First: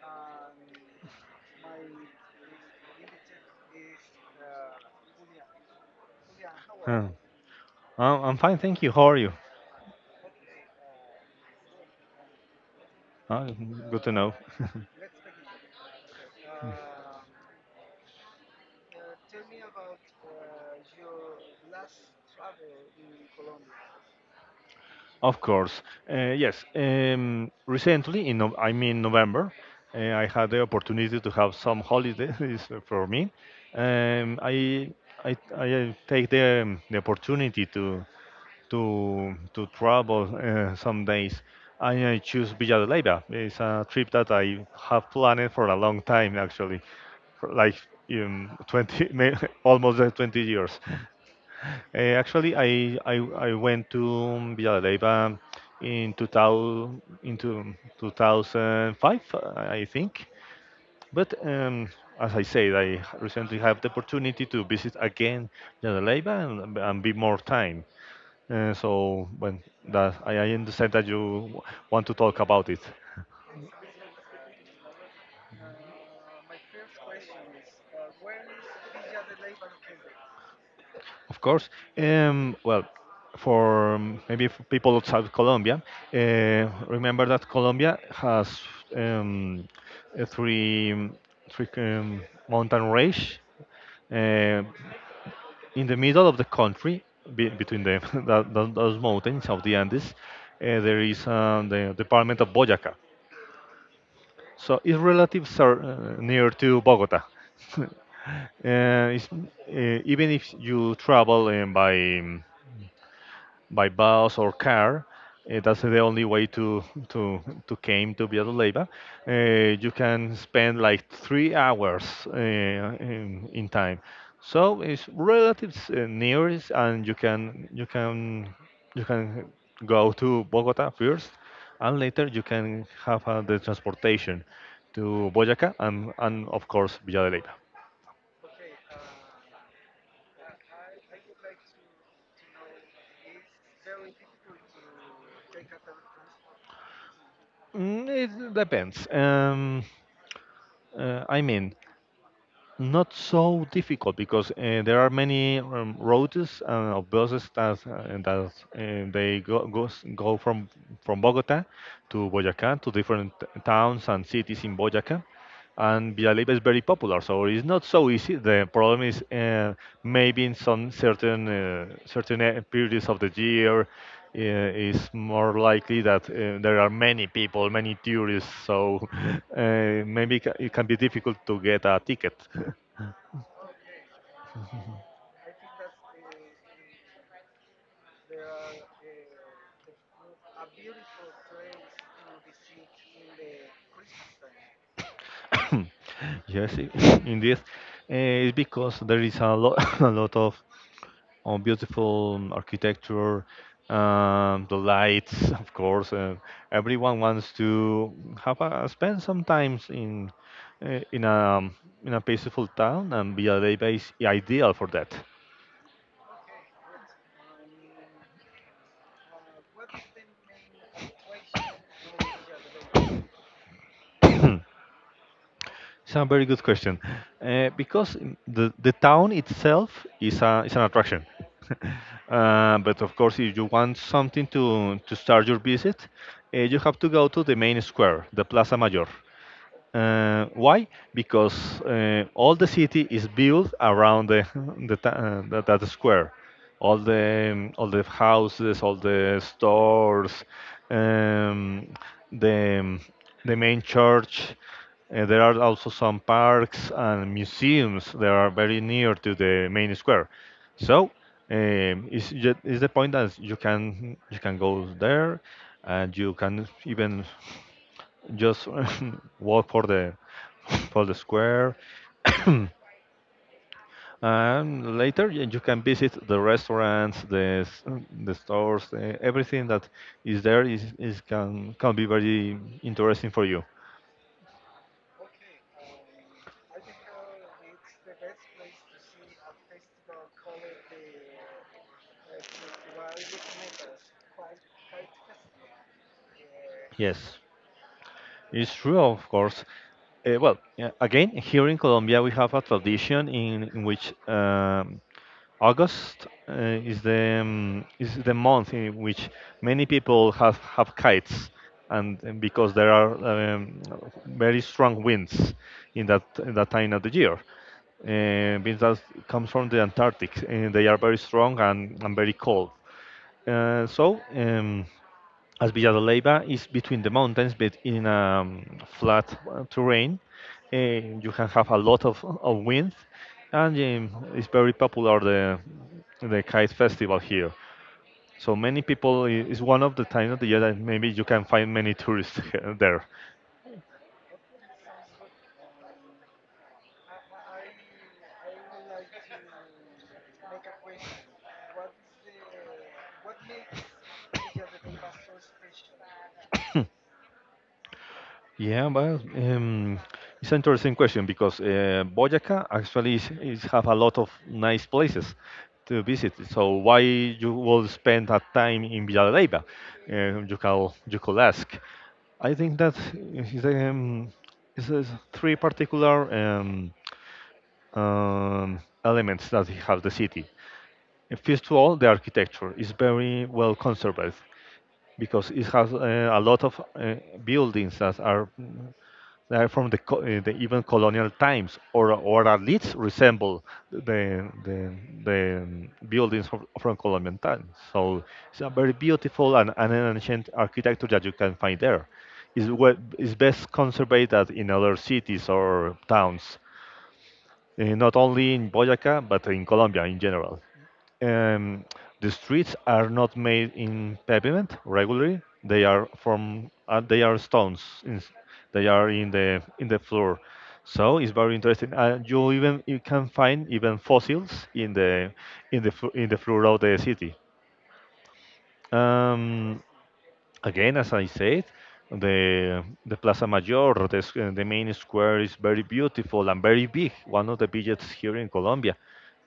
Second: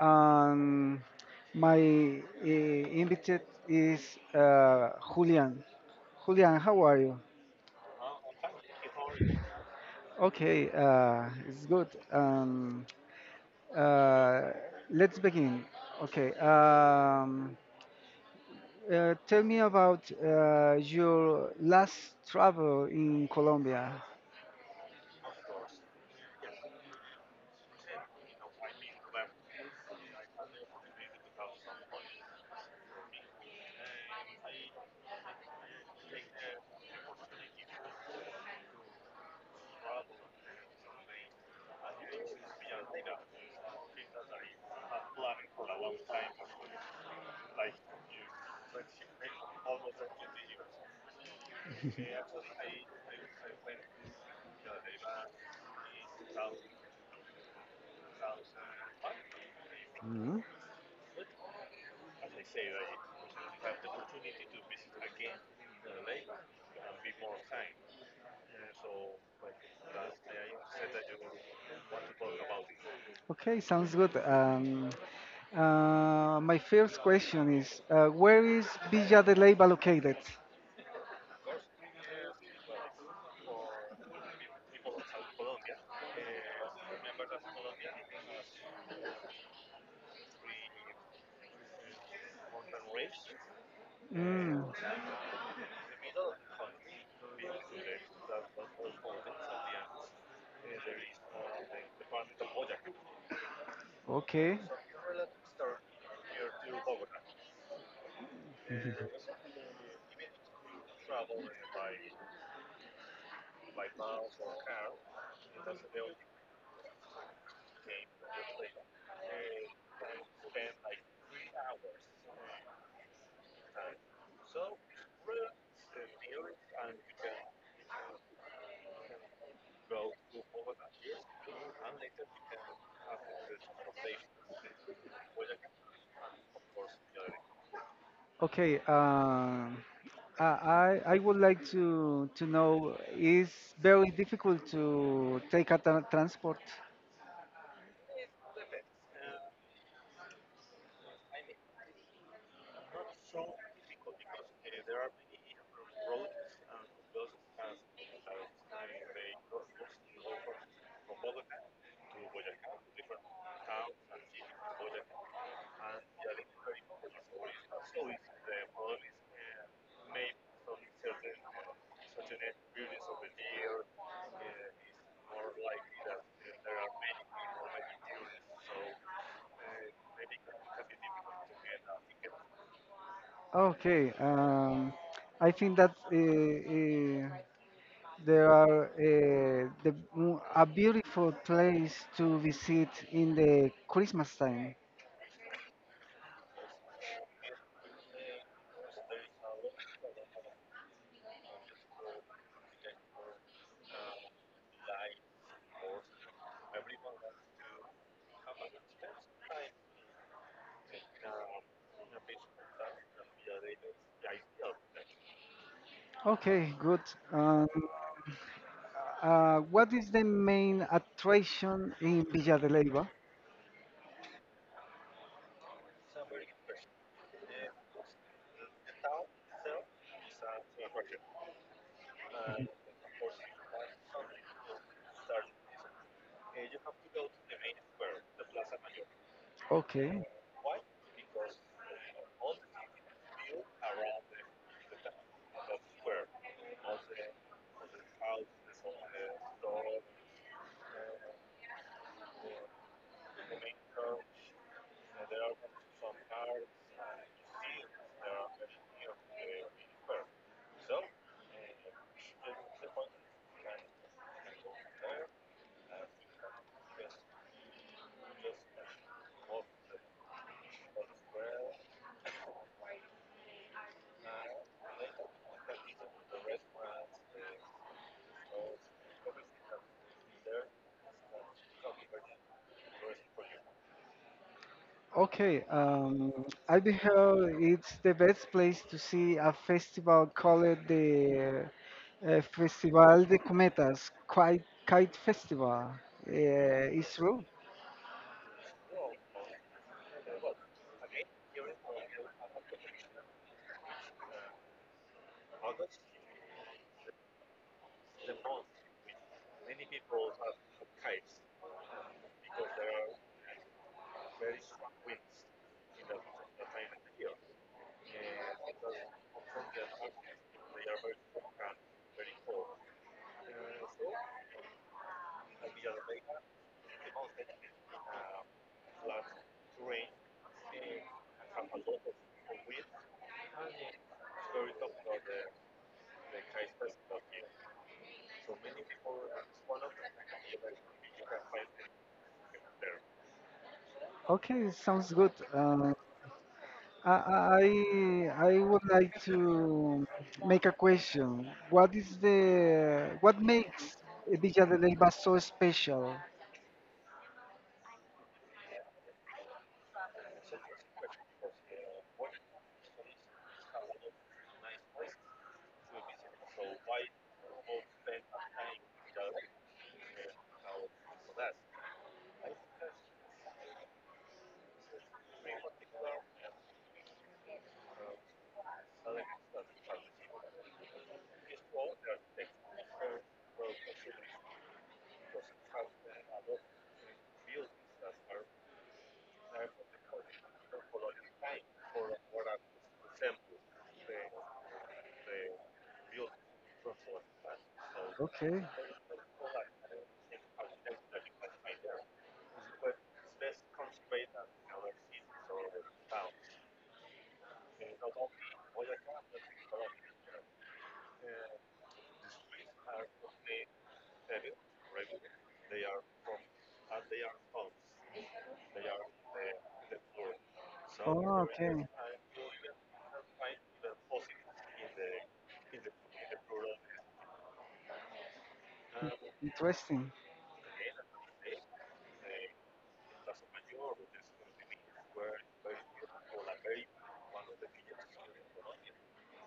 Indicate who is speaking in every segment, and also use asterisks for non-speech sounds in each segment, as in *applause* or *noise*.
Speaker 1: Um, my invited is uh, Julian. Julian, how are
Speaker 2: Uh,
Speaker 1: you?
Speaker 2: I'm fine, thank you. How are you?
Speaker 1: Okay, it's good. Um,
Speaker 2: Uh, good to know.
Speaker 1: Uh, let's begin. Okay. Tell me about your last travel in Colombia.
Speaker 2: Of course. Yes. Recently, in November, I had the opportunity to have some holidays *laughs* for me. Um, I, I take the opportunity to to travel some days. I choose Villa de Leyva. It's a trip that I have planned for a long time, actually, for like um, 20, may- *laughs* almost 20 years. Actually, I went to Villanueva in 2000, into 2005, I think.
Speaker 1: Mhm.
Speaker 2: But as I said, I recently have the opportunity to visit again Villanueva and be more time. So I understand that you want to talk about it.
Speaker 1: Okay, sounds good. My first question is, where is Villa de Leyva located?
Speaker 2: Of course. Well, for maybe for people outside Colombia, remember that Colombia has um, uh, three um, three mountain range uh,
Speaker 1: Mm,
Speaker 2: in the middle of the country, between *laughs* those mountains of the Andes. There is the department of Boyacá.
Speaker 1: okay.
Speaker 2: So its relatives are near to Bogota. *laughs* uh, even if you travel by bus or car. That's the only way to came to Villanueva. Uh, you can spend like 3 hours in time, so it's relatively nearest, and you can go to Bogota first, and later you can have the transportation to Boyacá and of course Villanueva.
Speaker 1: Okay, I would like to know is very difficult to take a transport.
Speaker 2: Mm, it depends. Uh, I mean, Not so difficult because there are many roads and buses that go from Bogota to Boyacá to different towns and cities in Boyacá, and Villalibre is very popular, so it's not so easy. The problem is, maybe in some certain periods of the year, yeah, it's more likely that there are many people, many tourists, so *laughs* it can be difficult to get a ticket.
Speaker 1: Okay, I think that uh, there are the, a beautiful place to visit in the Christmas time.
Speaker 2: *coughs* Yes, *coughs* indeed, it's because there is a lot, *coughs* *laughs* a lot of beautiful architecture, the lights, *laughs* of course. Everyone wants to spend some time in uh, in a in a peaceful town, and Villa Leyva is ideal for that.
Speaker 1: Okay, good. Um, what is the main attraction in Villa de Leyva?
Speaker 2: *coughs* It's a very good question. Because in the town itself is, a, is an attraction. *laughs* But of course, if you want something to start your visit, you have to go to the main square, the Plaza Mayor.
Speaker 1: Okay.
Speaker 2: Why? Because all the city is built around *laughs* that square. All the houses, all the stores, um, the um, the main church. There are also some parks and museums that are very near to the main square. So is the point that you can go there and you can even just *laughs* walk for the *laughs* for the square *coughs* and later you can visit the restaurants the stores, eh, everything that is there is, can be very interesting for you.
Speaker 1: Okay, I beheld it's the best place to see a festival called the Festival de Cometas, Kite, Kite Festival. It's
Speaker 2: Yes,
Speaker 1: true.
Speaker 2: it's true, of course. Eh, well, yeah, again, here in Colombia we have a tradition in which, August is the month in which many people have kites, and because there are very strong winds in that time of the year. Winds that comes from the Antarctic, and they are very strong and very cold. Uh, so. Um, as Villa de Leyva is between the mountains, but in a um, flat terrain, you can have a lot of wind, and it's very popular the kite festival here. So many people, it's one of the times of the year that maybe you can find many tourists *laughs* there.
Speaker 1: Okay, sounds good. I, I would like to make a question. What is the what makes Villa de Leyva so special?
Speaker 2: Yeah, but it's an interesting question because Boyaca actually is have a lot of nice places to visit. So why you will spend that time in Villalba? You can you could ask. I think that is um, is three particular elements that have the city. First of all, the architecture is very well conserved because it has a lot of buildings that are from the even colonial times, or at least resemble the the, the buildings from colonial times. So it's
Speaker 1: Okay.
Speaker 2: a very beautiful and an ancient architecture that you can find there. Is what is best conserved at in other cities or towns, not only in Boyaca but in Colombia in general. Um, the streets are not made in pavement regularly. They are from, they are stones. In, they are in the floor. So it's
Speaker 1: Oh,
Speaker 2: very
Speaker 1: okay. In-
Speaker 2: interesting. You even you can find even fossils in the in the floor of the city. Um,
Speaker 1: Interesting.
Speaker 2: Again, as I said, the Plaza Mayor, the main square is very beautiful and very big, one of the biggest here in Colombia.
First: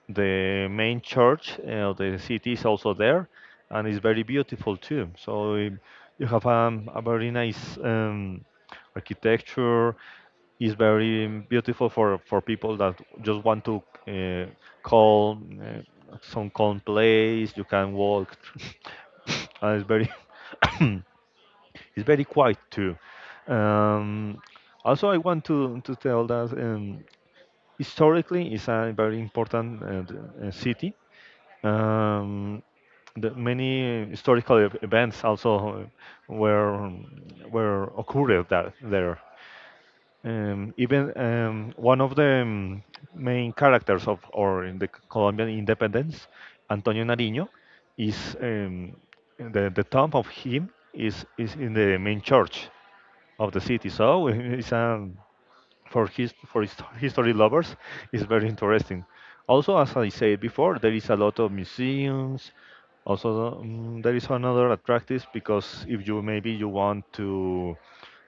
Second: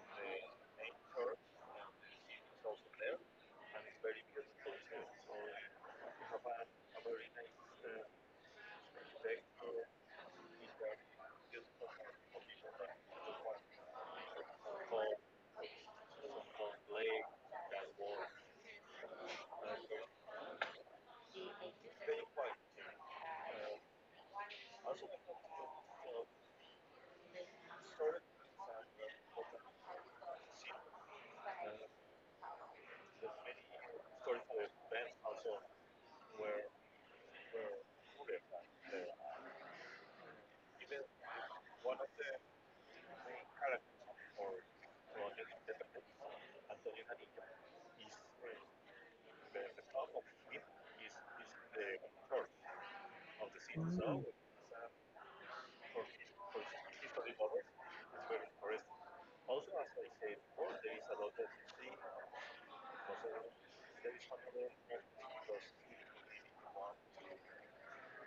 Speaker 2: The main church of the city is also there, and it's very beautiful too. So you have a very nice architecture. It's very beautiful for people that just want to call some calm place. You can walk, *laughs* and it's very *coughs* it's very quiet too. Um, Also, I want to tell that historically it's a very important city. Um, the many historical events also were occurred that, there. Even, one of the main characters of or in the Colombian independence, Antonio Nariño, is, the tomb of him is in the main church of the city.
Speaker 1: Mm.
Speaker 2: So *laughs* it's, for his history lovers, it's very interesting. Also, as I said before, there is a lot of museums. Also, there is another attractive because if you maybe you want to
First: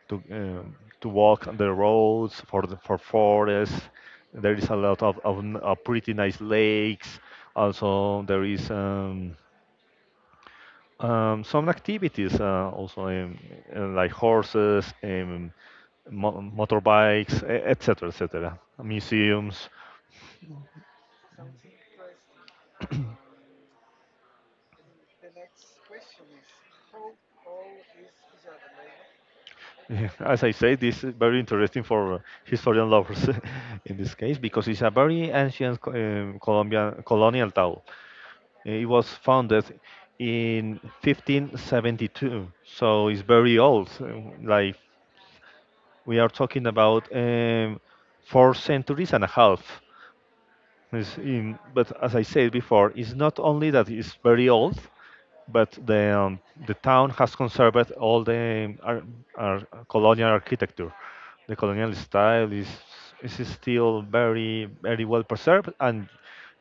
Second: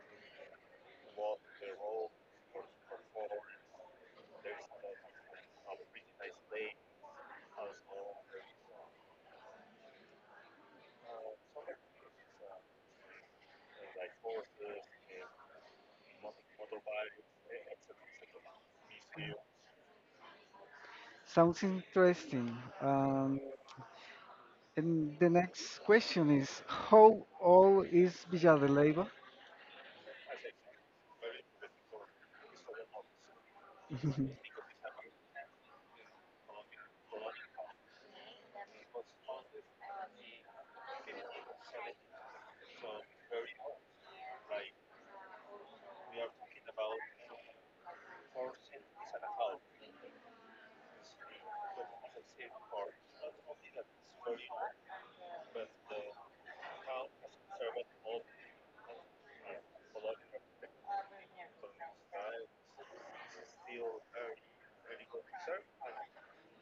Speaker 2: to um, to walk on the roads for the, for forests, there is a lot of pretty nice lakes. Also, there is. Some activities also, like horses, motorbikes, etc., etc. Museums.
Speaker 1: Sounds interesting. Um, and the next question is, how old is Villa de Leyva?
Speaker 2: *laughs* As I say, this is very interesting for historian lovers *laughs* in this
Speaker 1: *laughs*
Speaker 2: case because it's a very ancient Colombian colonial town. It was founded in 1572, so it's very old. So like we are talking about four centuries and a half. It's in, but as I said before, it's not only that it's very old, but the town has conserved all the ar- colonial architecture. The colonial style is still very well preserved, and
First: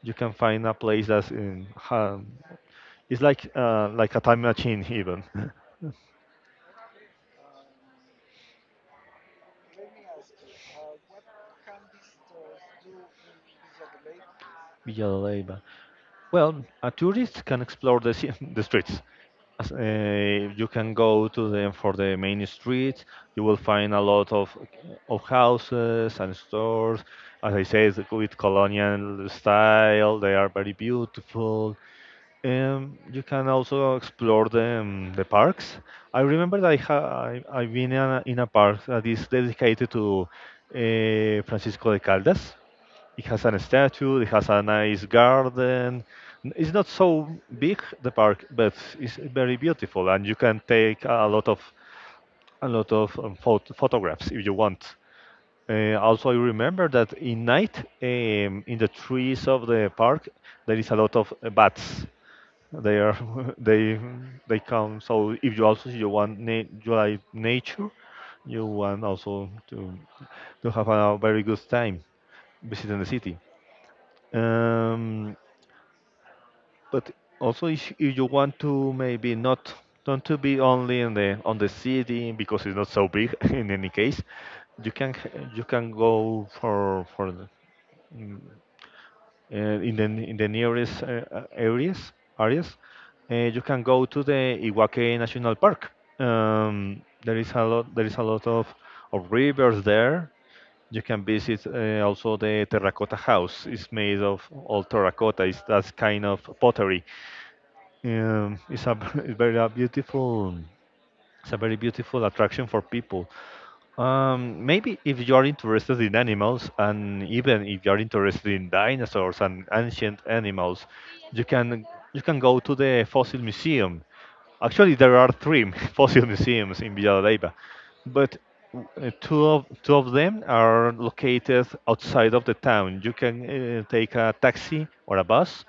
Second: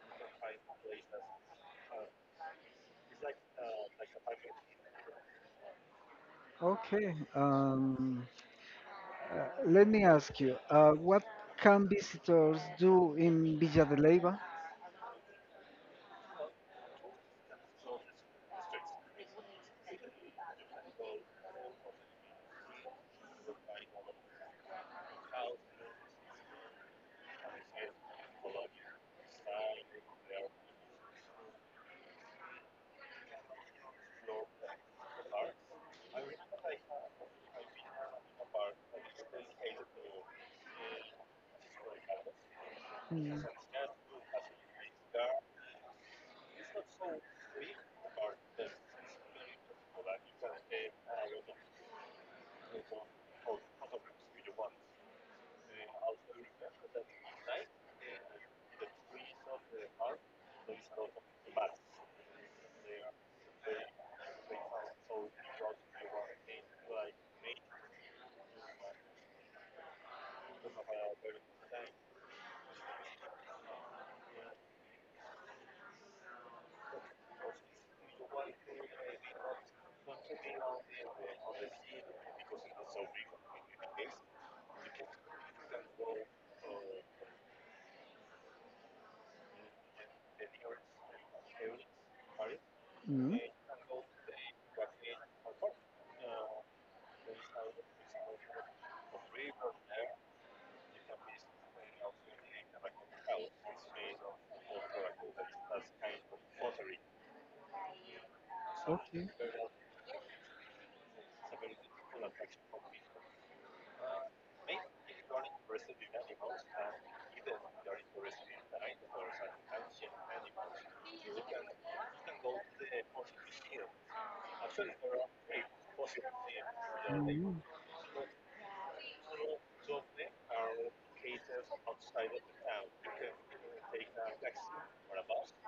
Speaker 2: you can find a place that's in it's like, like a time machine even. *laughs*
Speaker 1: Okay. Let me ask you, what can visitors do in Villa de Leyva?
Speaker 2: Villa de Leyva. Well, a tourist can explore the, *laughs* the streets. As, you can go to them for the main streets. You will find a lot of houses and stores. As I say, it's with colonial style. They are very beautiful. You can also explore the parks. I remember that I've been in a park that is dedicated to Francisco de Caldas. It
Speaker 1: Mm.
Speaker 2: has a statue. It has a nice garden. It's not so big the park, but it's very beautiful, and you can take a lot of photographs if you want. Also, I remember that in night, in the trees of the park, there is a lot of bats. They are *laughs* they they come. So if you also you want, you like nature, you want also to have a very good time visiting the city. Um, But also, if you want to maybe not not to be only in the on the city because it's not so big. *laughs* In any case, you can you can go for the, mm, in the nearest areas.
Speaker 1: Mm.
Speaker 2: You can go to the Iwaque National Park. There is a lot of rivers there. You can visit also the terracotta house. It's made of all terracotta. It's that kind of pottery, it's a *laughs*
Speaker 1: Okay.
Speaker 2: it's very a beautiful it's a very beautiful attraction for people. Maybe if you are interested in animals, and even if you are interested in dinosaurs and ancient animals, you can you can go to the fossil museum. Actually, there are three *laughs* fossil museums in Villalba,
Speaker 1: Mm.
Speaker 2: but two of them are located outside of the town. You can take a taxi or a bus.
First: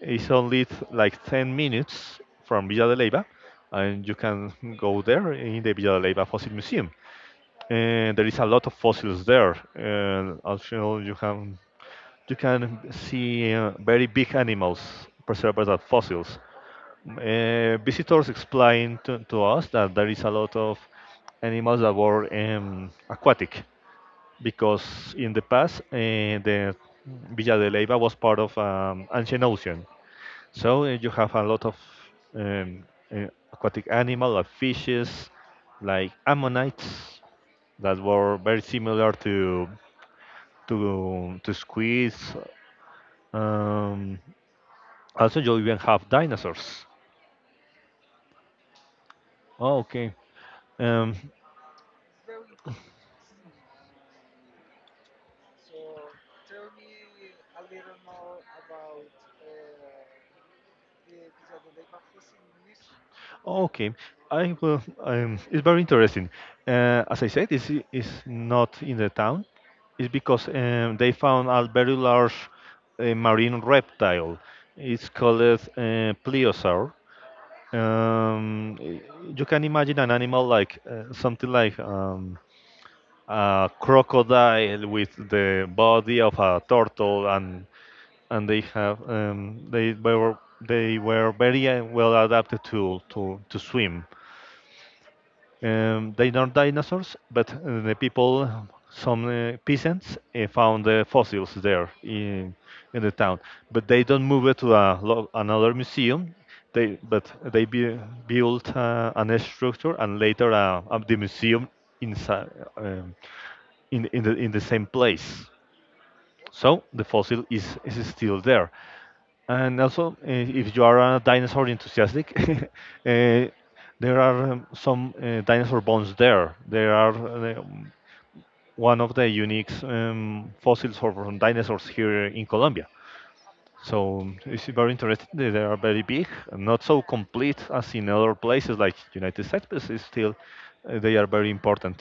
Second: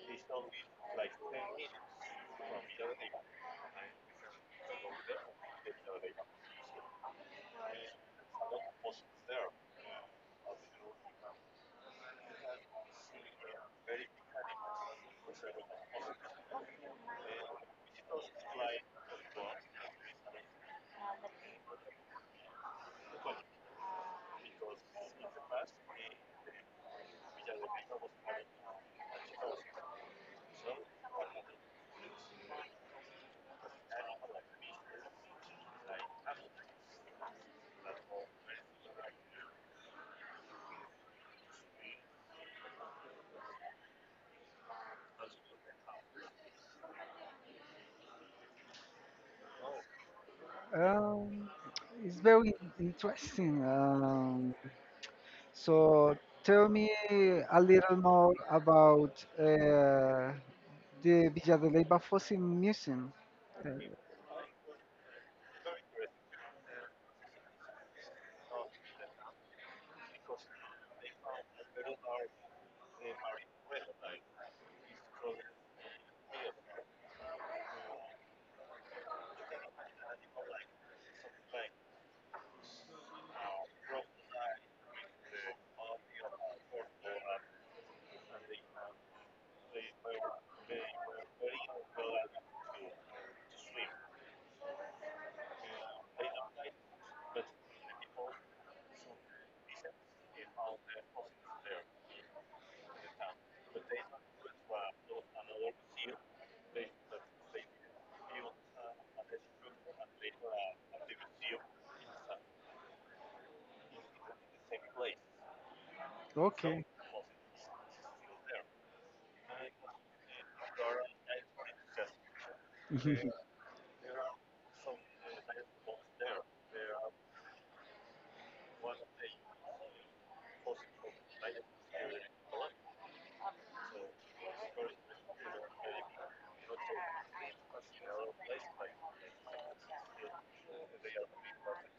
Speaker 2: It's only like 10 minutes from Villa de Leyva, and you can go there in the Villa de Leyva Fossil Museum. And there is a lot of fossils there. And also, you can see very big animals preserved as fossils. Visitors explained to us that there is a lot of animals that were aquatic, because in the past, the Villa de Leyva was part of ancient ocean. So, you have a lot of um, aquatic animal like fishes, like ammonites that were very similar to squids. Um, also, you even have dinosaurs. Oh, okay. Um,
Speaker 1: Um, it's very interesting. So tell me a little more about uh, the Villa de Leyva Fossil Museum. Uh,
Speaker 2: Okay, I will. It's very interesting. As I said, it's not in the town. It's because they found a very large, marine reptile. It's called, plesiosaur. Um, y- you can imagine an animal like, something like a crocodile with the body of a turtle, and and they have um, they were they were very well adapted to swim. They are dinosaurs, but the people, some peasants, found the fossils there in the town. But they don't move it to another museum. They but they be, built an structure and later, the museum inside, um, in the same place. So
Speaker 1: okay.
Speaker 2: the fossil is still there. And also, if you are a dinosaur enthusiastic, *laughs*
Speaker 1: *laughs*
Speaker 2: there are, some dinosaur bones there. There are, one of the unique fossils from dinosaurs here in Colombia. So it's very interesting. They are very big, and not so complete as in other places like United States, but it's still, they are very important.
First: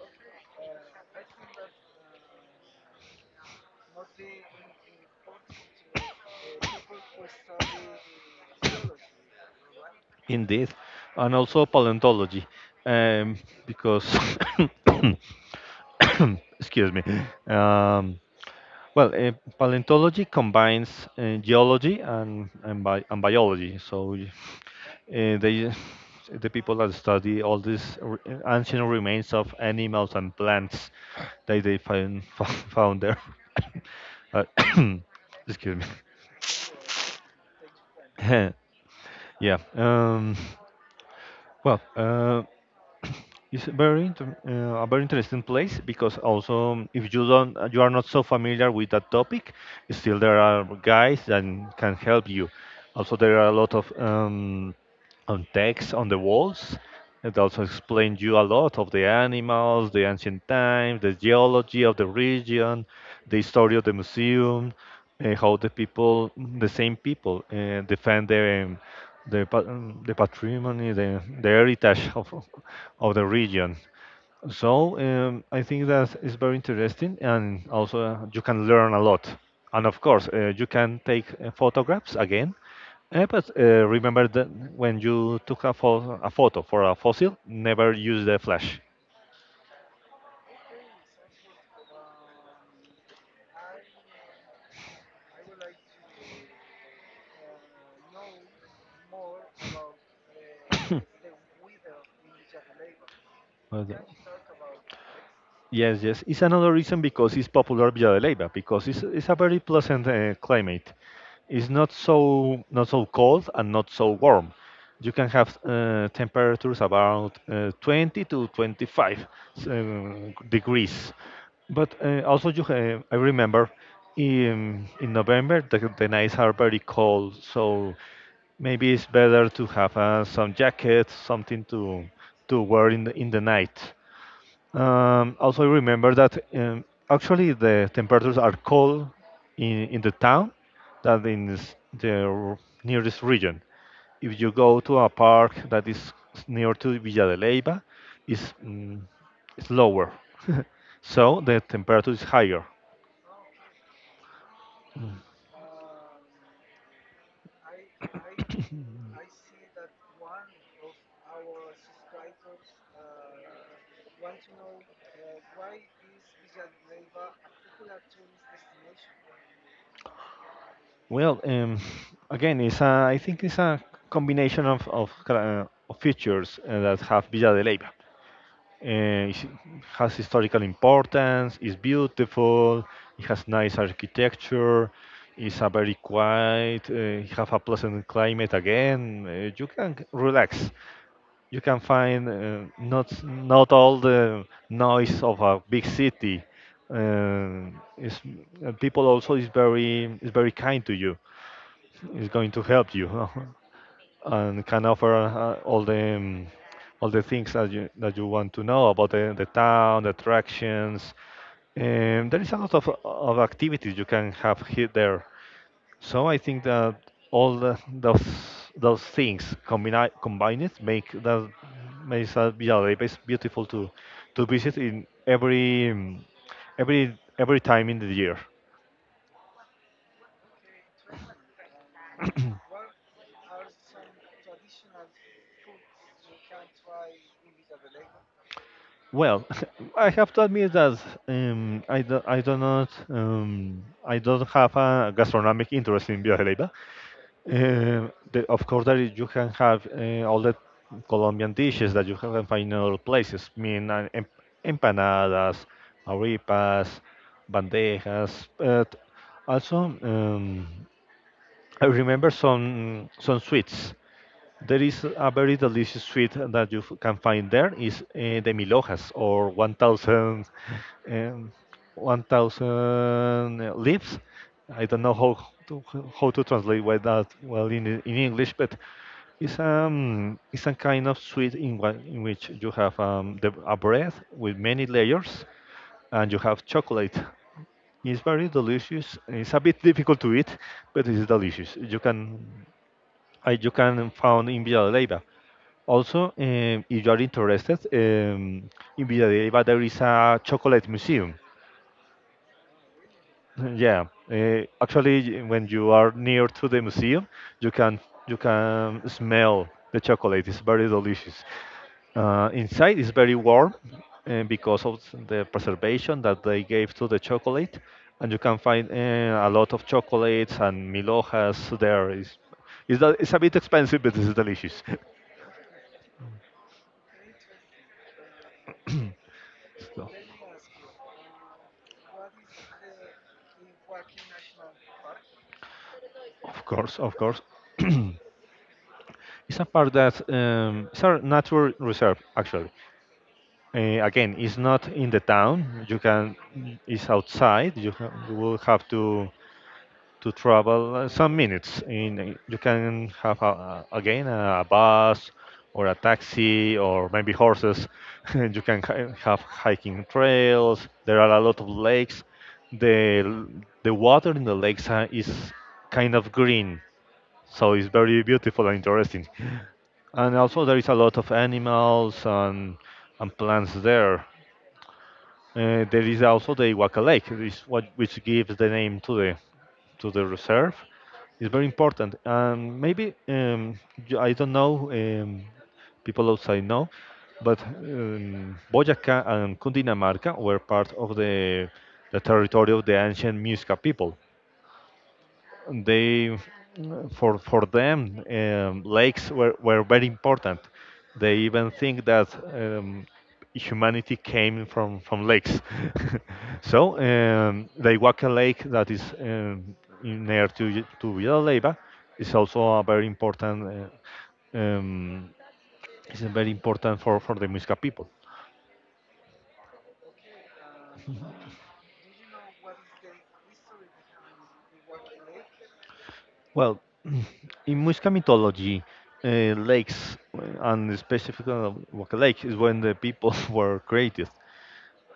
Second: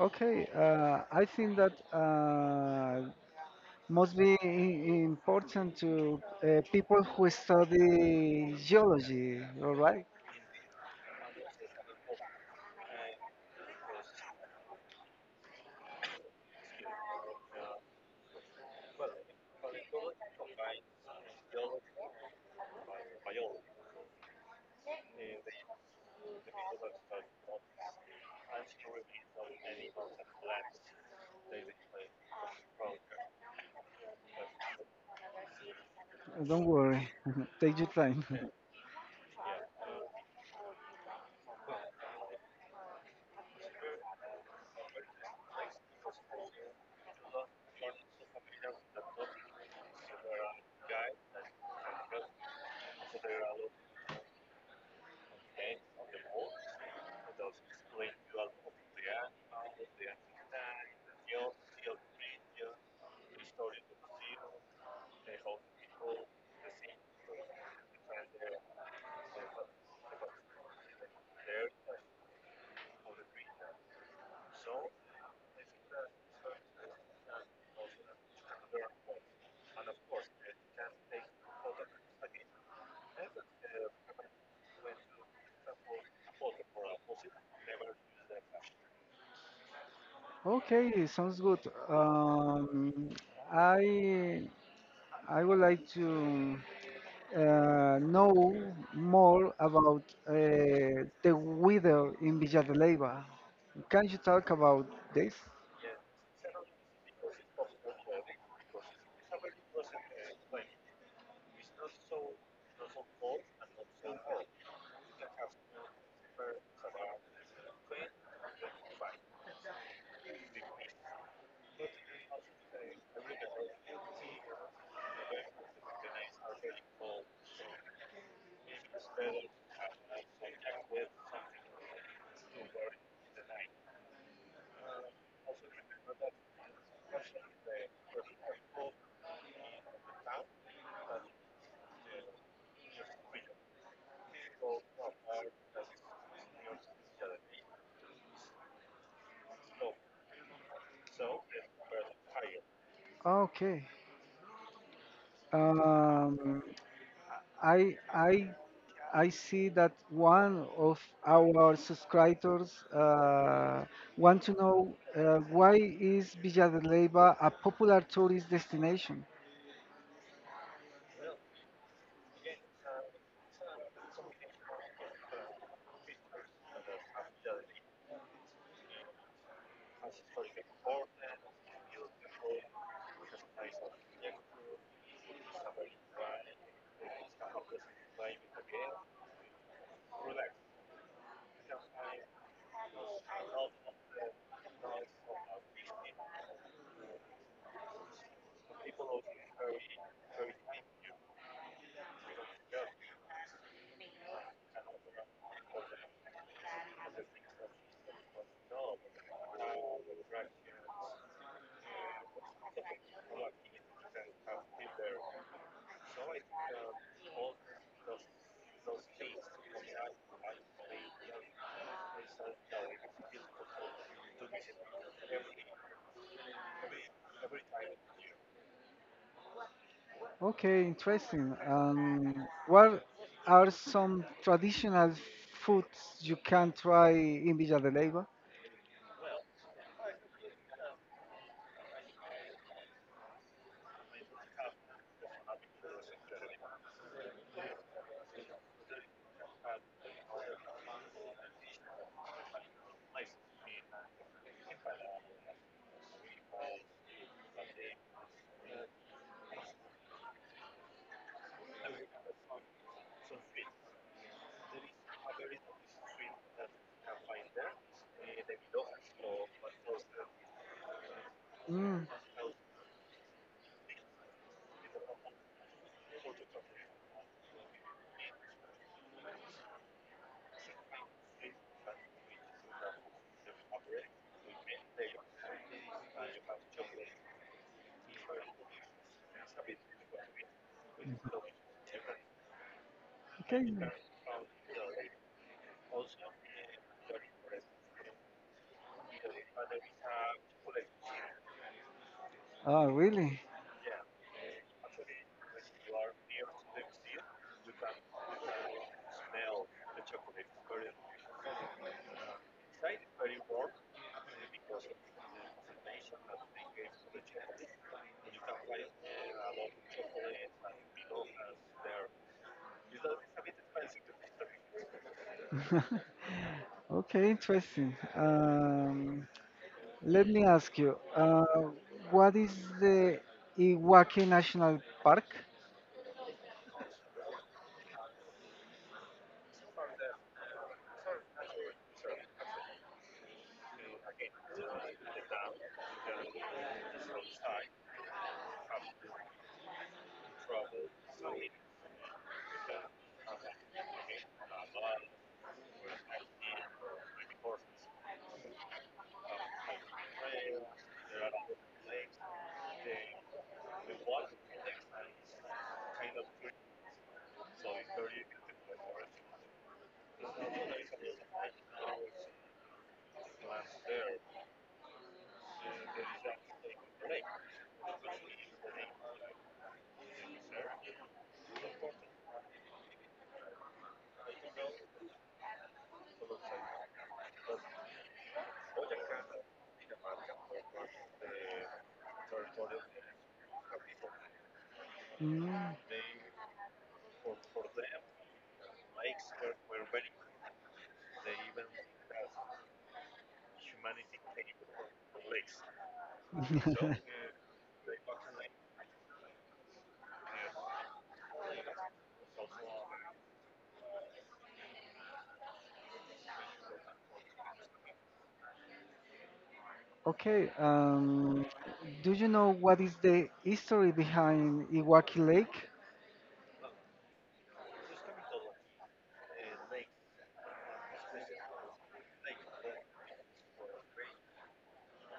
Speaker 1: Okay, I think that must be important to people who study geology, all right?
Speaker 2: Indeed. And also paleontology, um, because *coughs* excuse me. Um, Well, paleontology combines geology and biology. Uh, they the people that study all these, ancient remains of animals and plants that they find *laughs* found there. *coughs* uh, *coughs* Excuse me.
Speaker 1: Don't worry, *laughs* take your time. *laughs*
Speaker 2: *laughs* Yeah. Well. It's a very a very interesting place, because also, if you don't you are not so familiar with that topic, still there are guys that can help you. Also, there are a lot of, on text on the walls. It also explains you a lot of the animals, the ancient times, the geology of the region, the history of the museum, and how the people, the same people, defend their, the patrimony, the heritage of the region. So I think that is very interesting, and also you can learn a lot. And of course, you can take photographs again. But remember that when you took a photo for a fossil, never use the flash.
Speaker 1: Okay, sounds good. Um, I I would like to. Know more about uh, the weather in Villa de Leyva.
Speaker 2: Uh, the-
Speaker 1: Can you talk about this?
Speaker 2: Yes, yes. It's another reason because it's popular Villa de Leyva, because it's a very pleasant climate. It's not so cold and not so warm. You can have temperatures about 20 to 25 degrees. But also, you have, I remember in November the nights are very cold, so maybe it's better to have some jacket, something to wear in the night. Also remember that, actually the temperatures are cold in the town than in nearest region. If you go to a park that is near to Villa de Leyva, it's, mm, it's lower, *laughs* so the temperature is higher.
Speaker 1: Okay. Um, I I I see that one of our subscribers want to know why is Villa de Leyva a popular tourist destination?
Speaker 2: Well, again, I think it's a combination of features that have Villa de Leyva. It has historical importance. It's beautiful. It has nice architecture. It's a very quiet. It have a pleasant climate. Again, you can relax. You can find, not all the noise of a big city. Uh, it's, People also is very kind to you, is going to help you, *laughs* and can offer all the, things that you want to know about the town, the attractions. And there is a lot of activities you can have here there. So I think that all the, those things combined makes that Villa beautiful to visit in every, time in the year.
Speaker 1: Okay, interesting. What are some traditional foods you can try in Villa de Leyva?
Speaker 2: Well, *laughs* I have to admit that, I do not, I don't have a gastronomic interest in Villajeleva. Of course, you can have all the Colombian dishes that you can find in other places. I mean, empanadas, arepas, bandejas, but also, um, I remember some sweets. There is a very delicious sweet that you can find, there is the milojas or 1,000, um,
Speaker 1: Mm,
Speaker 2: 1,000 leaves. I don't know to, how to translate well that well in English, but it's, a kind of sweet in which you have, a bread with many layers, and you have chocolate. It's very delicious. It's a bit difficult to eat, but it's delicious. You can.
Speaker 1: okay.
Speaker 2: You can found in Villalba. Also, if you are interested, in Villalba there is a chocolate museum.
Speaker 1: Oh, really?
Speaker 2: *laughs* Yeah, actually, when you are near to the museum, you can you can smell the chocolate. It's very delicious. Inside is very warm, because of the preservation that they gave to the chocolate, and you can find a lot of chocolates and milhojas there. Is that it's a bit expensive, but it's delicious.
Speaker 1: *laughs* Okay, interesting.
Speaker 2: *laughs* So,
Speaker 1: Let me ask you, what is the Iwaki National Park?
Speaker 2: of course, of course. *clears throat* It's a part that it's a natural reserve actually. Again, it's not in the town. You can, it's outside. You, ha- you will have to travel some minutes. In you can have a- again a bus or a taxi or maybe horses. *laughs* you can hi- have hiking trails. There are a lot of lakes. The l- the water in the lakes is kind of green, so it's very beautiful and interesting. And also there is a lot of animals and plants there. There is also the Iwaka Lake, which, what, which gives the name to the reserve. It's very important. And maybe you- I don't know, people outside know, but Boyacá and Cundinamarca were part of the territory of the ancient Muisca people
Speaker 1: Mm.
Speaker 2: they for them lakes were very important they even think that humanity came from lakes *laughs* so
Speaker 1: *laughs*
Speaker 2: the Iguaca lake that is near to Y- to Villaleiva is also a very important uh, um, is a very important for the Muisca people
Speaker 1: Okay, do you know what is the history behind Iwaki Lake?
Speaker 2: well *clears throat* in Muisca mythology lakes and specifically Iguaca Lake is when the people *laughs* were created.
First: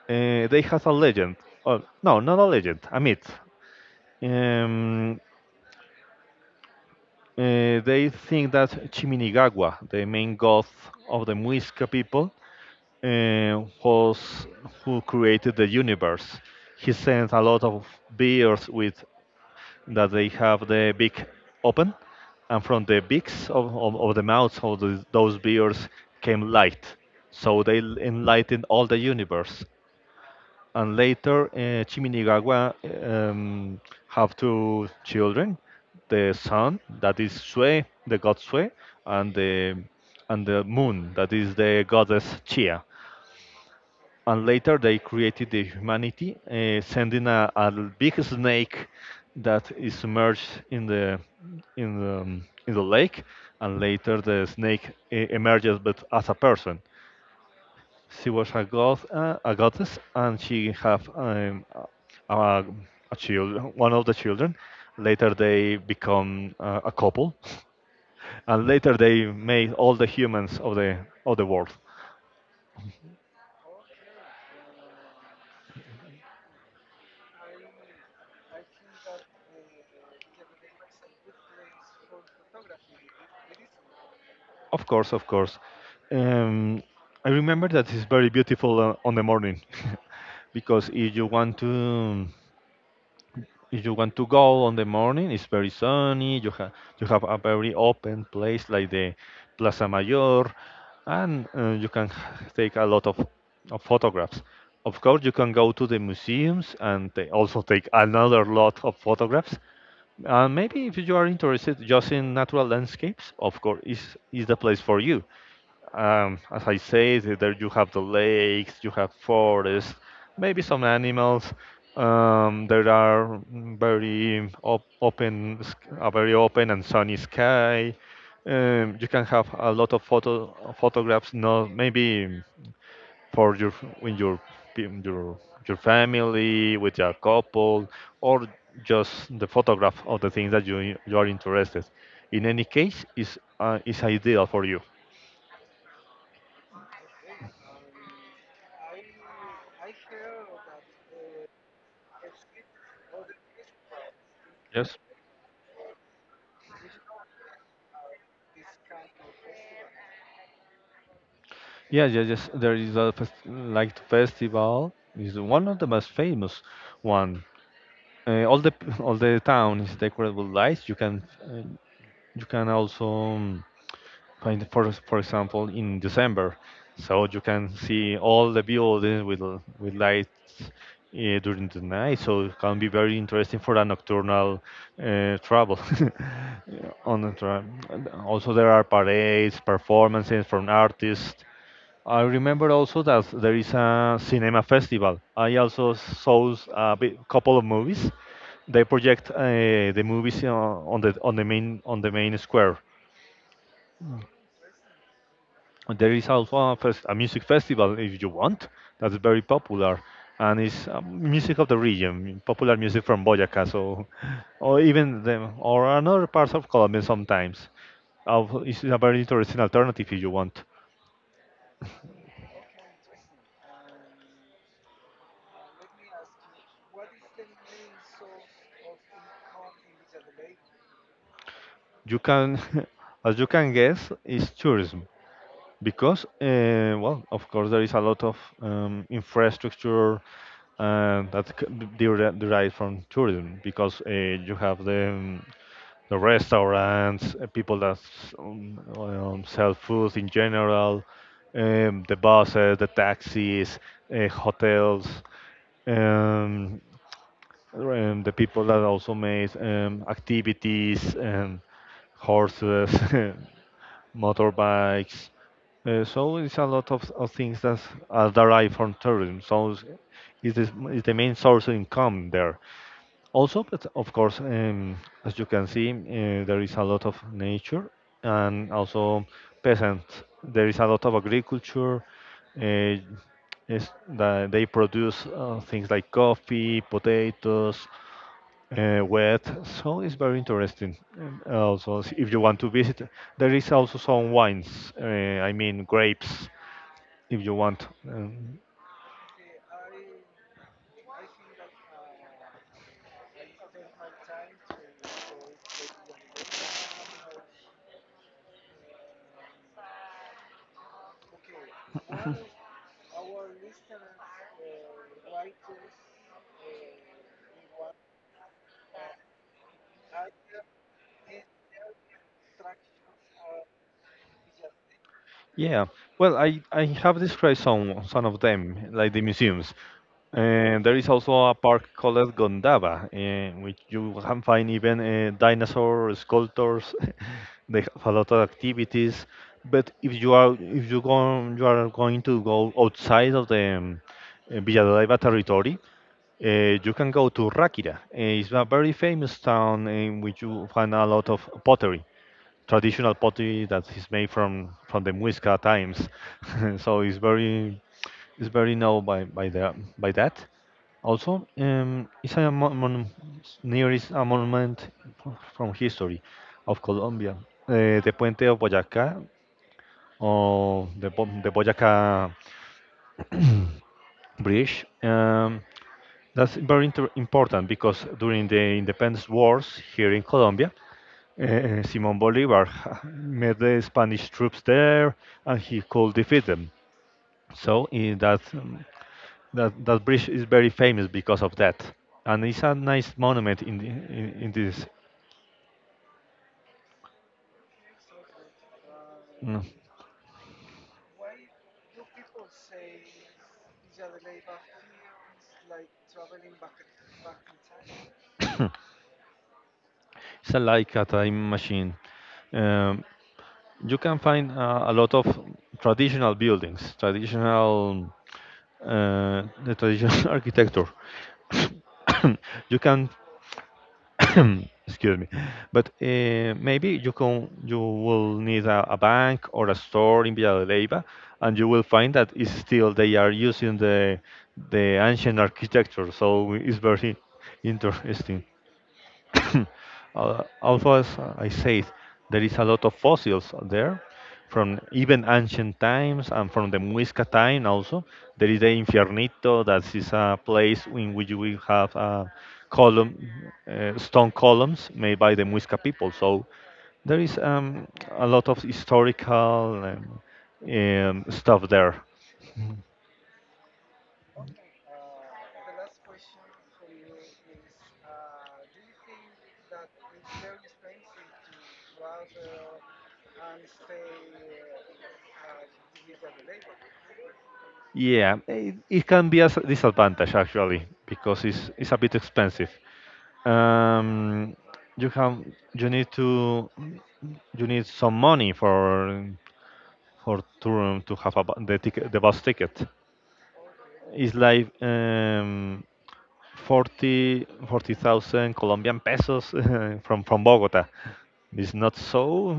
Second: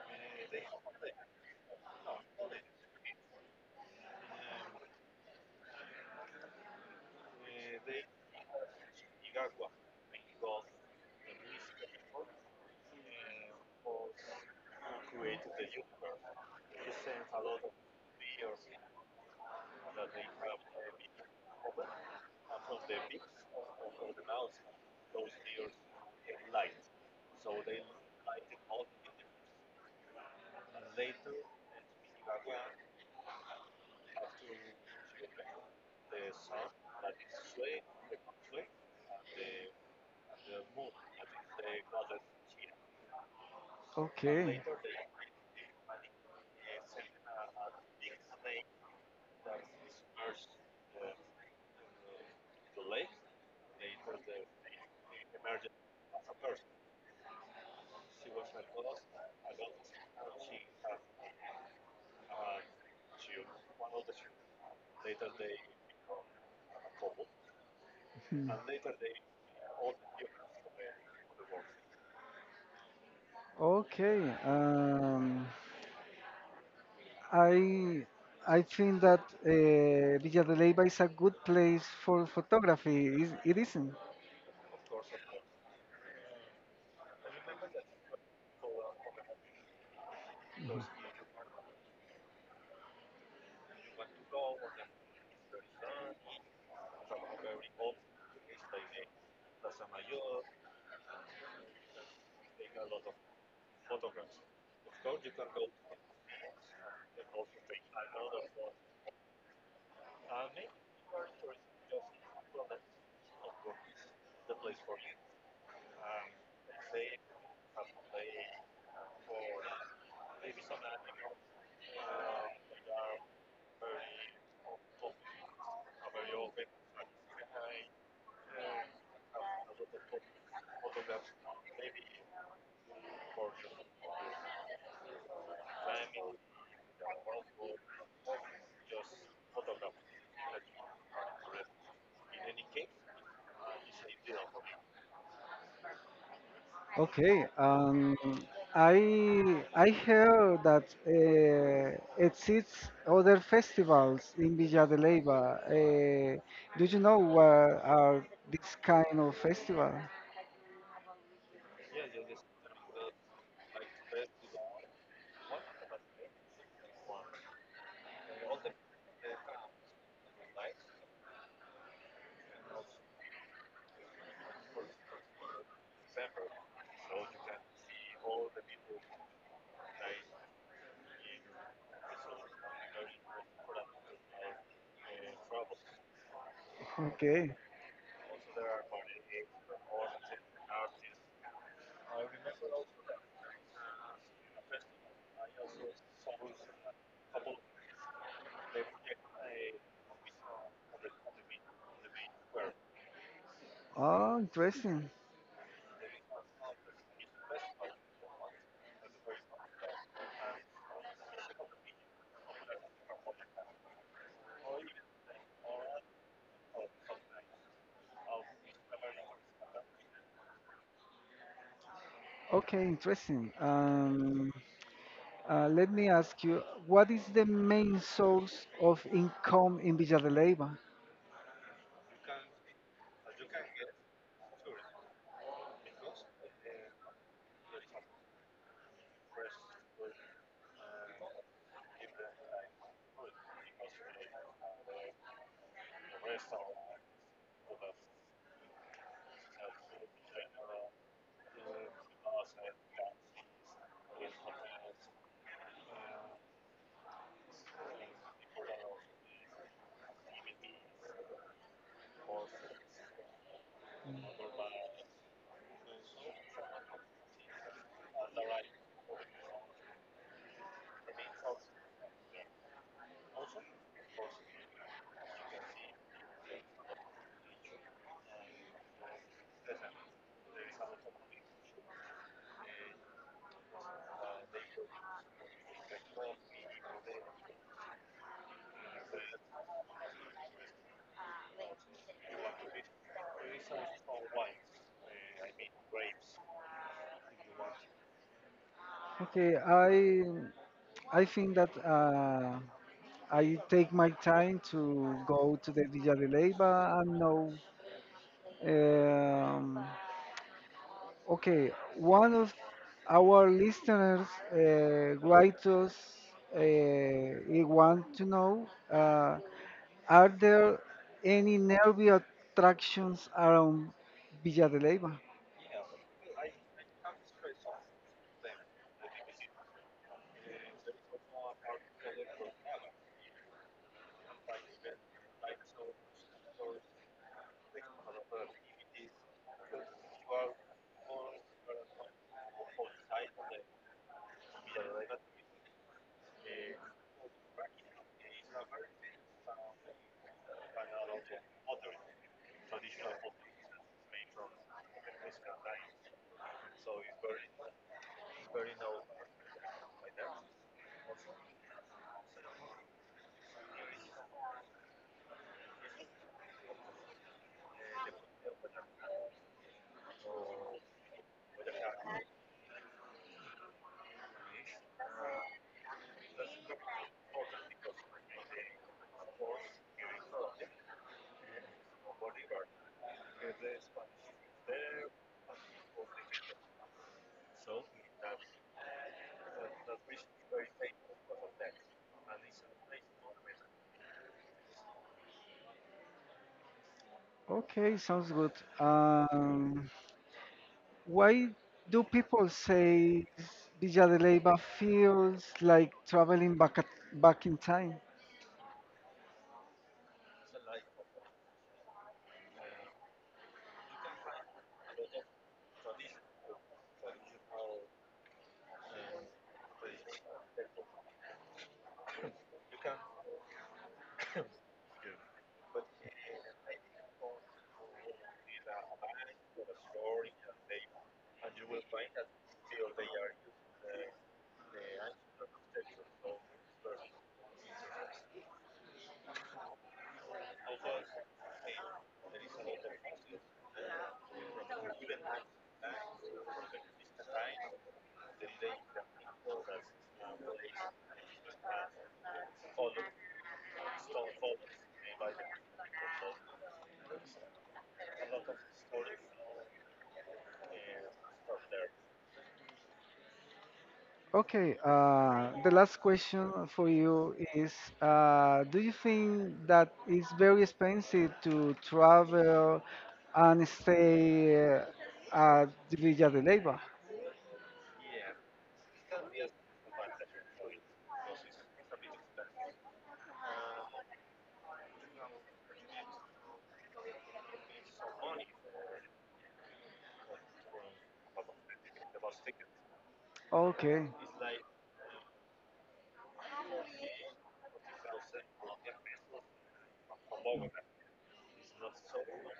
Speaker 2: They have a legend. Oh, no, not a legend, a myth. Um, they think that Chiminigawa, the main god of the Muisca people, was who created the universe. He sent a lot of beers with that they have the beak open, and from the beaks of the mouths of the, those beers came light. So they enlightened all the universe, and later Chiminigagua um, have two children, the sun that is Sue, the god Sue, and the and the moon that is the goddess Chia. And
Speaker 1: Okay.
Speaker 2: later they created the humanity, sending a big snake that is submerged in the in the, in the lake, and later the snake emerges but as a person. She was a god, a goddess, and she have a, a child, one of the children. Later, they become a couple, and later they made all the humans of the world.
Speaker 1: Okay. Um, I I think that Villa de Leyva is a good place for photography. Is it isn't?
Speaker 2: Of course, of course. Um, I remember that it's very beautiful on the morning, *laughs* because if you want to go on the morning, it's very sunny. You have a very open place like the Plaza Mayor, and you can take a lot of photographs. Of course, you can go to the museums and they also take another lot of photographs. And maybe if you are interested just in natural landscapes, of course, is the place for you. As I say, there you have the lakes, you have forests, maybe some animals. There are, mm, very op open, sk- a very open and sunny sky. You can have a lot of photographs, not maybe for your in your in your your family with your couple, or just the photograph of the things that you are interested. In any case, is ideal for you.
Speaker 1: Okay. I heard that exists other festivals in Villa
Speaker 2: Yes.
Speaker 1: de Leyva. Do you know what are this kind of festival? *laughs*
Speaker 2: Yeah, yeah, yes. There is like festival is one of the most famous one. All the *laughs* All the town is decorated with lights. Uh, you can also find, for example, in December, so you can see all the buildings with lights during the night. So it can be very interesting for a nocturnal travel. *laughs* on the
Speaker 1: Okay.
Speaker 2: tra- and also there are parades, performances from artists. I remember also that there is a cinema festival. I also saw a couple of movies. They project the movies on the main square.
Speaker 1: Oh, interesting.
Speaker 2: And there is also a music festival if you want. That's very popular, and it's music of the region, popular music from Boyacá, so or even or another parts of Colombia sometimes. It's a very interesting alternative if you want.
Speaker 1: Okay, interesting. Let me ask you, what is the main source of income in Villa de Leyva?
Speaker 2: You can, *laughs* as you can guess, is tourism. Because, well, of course, there is a lot of infrastructure that derives from tourism. Because you have the restaurants, people that sell food in general, the buses, the taxis, hotels, um, the people that also make activities and horses. *laughs* Motorbikes. So it's a lot of things that are derived from tourism. So it's the main source of income there. Also, but of course, as you can see, there is a lot of nature and also peasants. There is a lot of agriculture. Uh, is that they produce things like coffee, potatoes, wet, so it's very interesting. And also, if you want to visit, there is also some wines. I mean, grapes, if you want.
Speaker 1: Okay, I think that I take my time to go to the Villa de Leyva and know. Um, okay, one of our listeners write us. Uh, he want to know. Are there any nerve attractions around Villa de Leyva?
Speaker 2: Yeah. Well, I have described some of them, like the museums. And there is also a park called Gondava, in which you can find even dinosaur sculptors. *laughs* They have a lot of activities. But if you go, you are going to go outside of the Villanueva territory. You can go to Rakira. It's a very famous town in which you find a lot of pottery, traditional pottery that is made from the Muisca times. *laughs* So it's very known by that. Also, it's a mon- mon- near is a monument from history of Colombia, the Puente of Boyacá, or the Boyacá *clears throat* Bridge. That's very important, because during the independence wars here in Colombia, Simon Bolivar *laughs* met the Spanish troops there and he could defeat them. So that bridge is very famous because of that. And it's a nice monument in this.
Speaker 1: Okay, sounds good.
Speaker 2: Mm.
Speaker 1: Um, why do people say Villa de Leyva feels like traveling back at, back in time?
Speaker 2: *coughs* It's a, like a time machine. Um, you can find a lot of traditional buildings, traditional *laughs* architecture. *coughs* You can *coughs* excuse me, but maybe you will need a bank or a store in Villadeliva, and you will find that is still they are using the ancient architecture, so it's very *laughs* interesting. *coughs* Also, as I said, there is a lot of fossils there from even ancient times and from the Muisca time also. There is the Infiernito, that is a place in which we have column, stone columns made by the Muisca people. So there is a lot of historical stuff there.
Speaker 1: Okay, the last question for you is: Do you think that it's very expensive to travel and stay at Villa de Leyva?
Speaker 2: Yeah, it can be a disadvantage, actually, because it's a bit expensive. um, you have you need to you need some money for to have a, bu- the ticket the bus ticket.
Speaker 1: Okay,
Speaker 2: It's like forty thousand Colombian pesos *laughs* from Bogota. It's not so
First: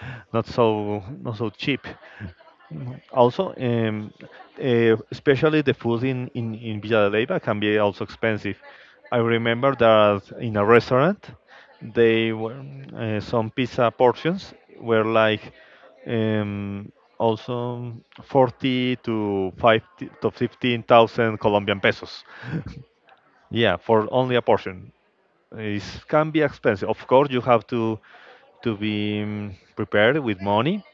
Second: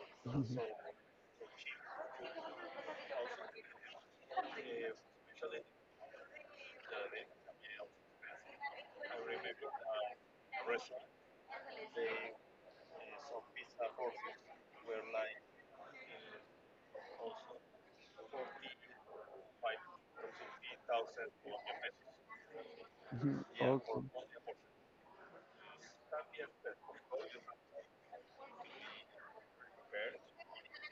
Speaker 2: *laughs* not so cheap. Also, especially the food in Villa de Leyva can be also expensive. I remember that in a restaurant, they were some pizza portions were like um, also 40 to five to 15,000 Colombian pesos. *laughs*
Speaker 1: *laughs*
Speaker 2: Yeah,
Speaker 1: okay.
Speaker 2: for only a portion. It can be expensive. Of course, you have to be prepared with money.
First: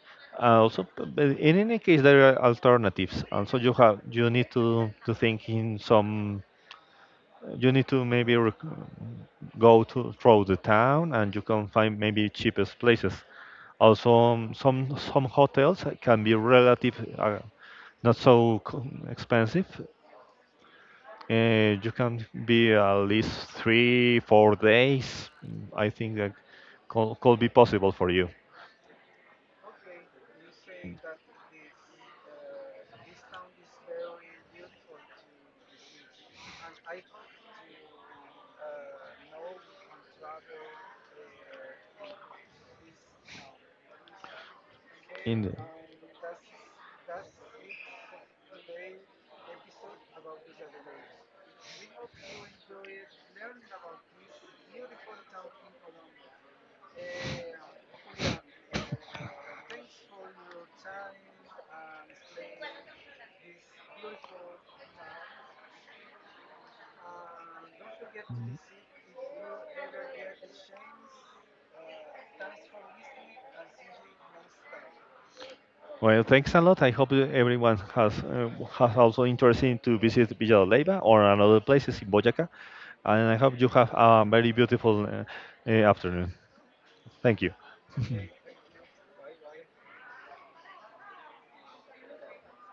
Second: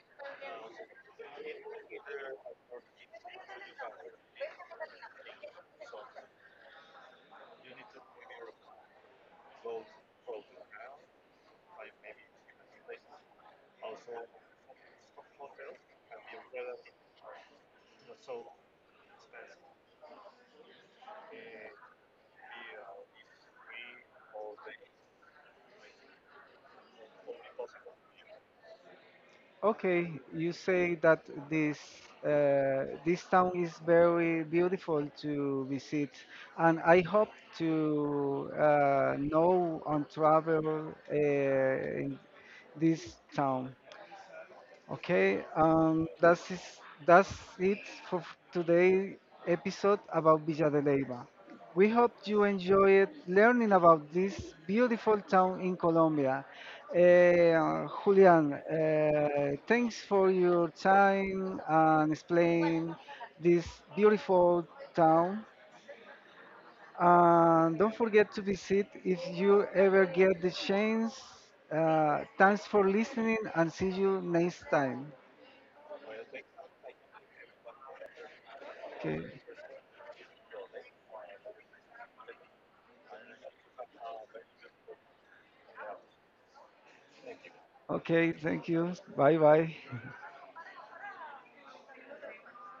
Speaker 2: Also, in any case, there are alternatives. Also, you need to think in some. You need to maybe go to through the town, and you can find maybe cheapest places. Also, some hotels can be relative, not so expensive. You can be at least 3, 4 days. I think that could be possible for you.
Speaker 1: Okay, you say that this this town is very beautiful to visit, and I hope to know and travel in this town. Okay, that's it for today episode about Villa de Leyva. We hope you enjoyed learning about this beautiful town in Colombia. Eh, Julian, thanks for your time and explain this beautiful
Speaker 2: *laughs*
Speaker 1: town. And don't forget to visit if you ever get the chance. Thanks for listening and see you next time.
Speaker 2: Well, thanks a lot. I hope everyone has
Speaker 1: Okay.
Speaker 2: also interested to visit Villa de Leyva or another places in Boyacá, and I hope you have a very beautiful afternoon. Thank you.
Speaker 1: Okay, thank you. Bye bye.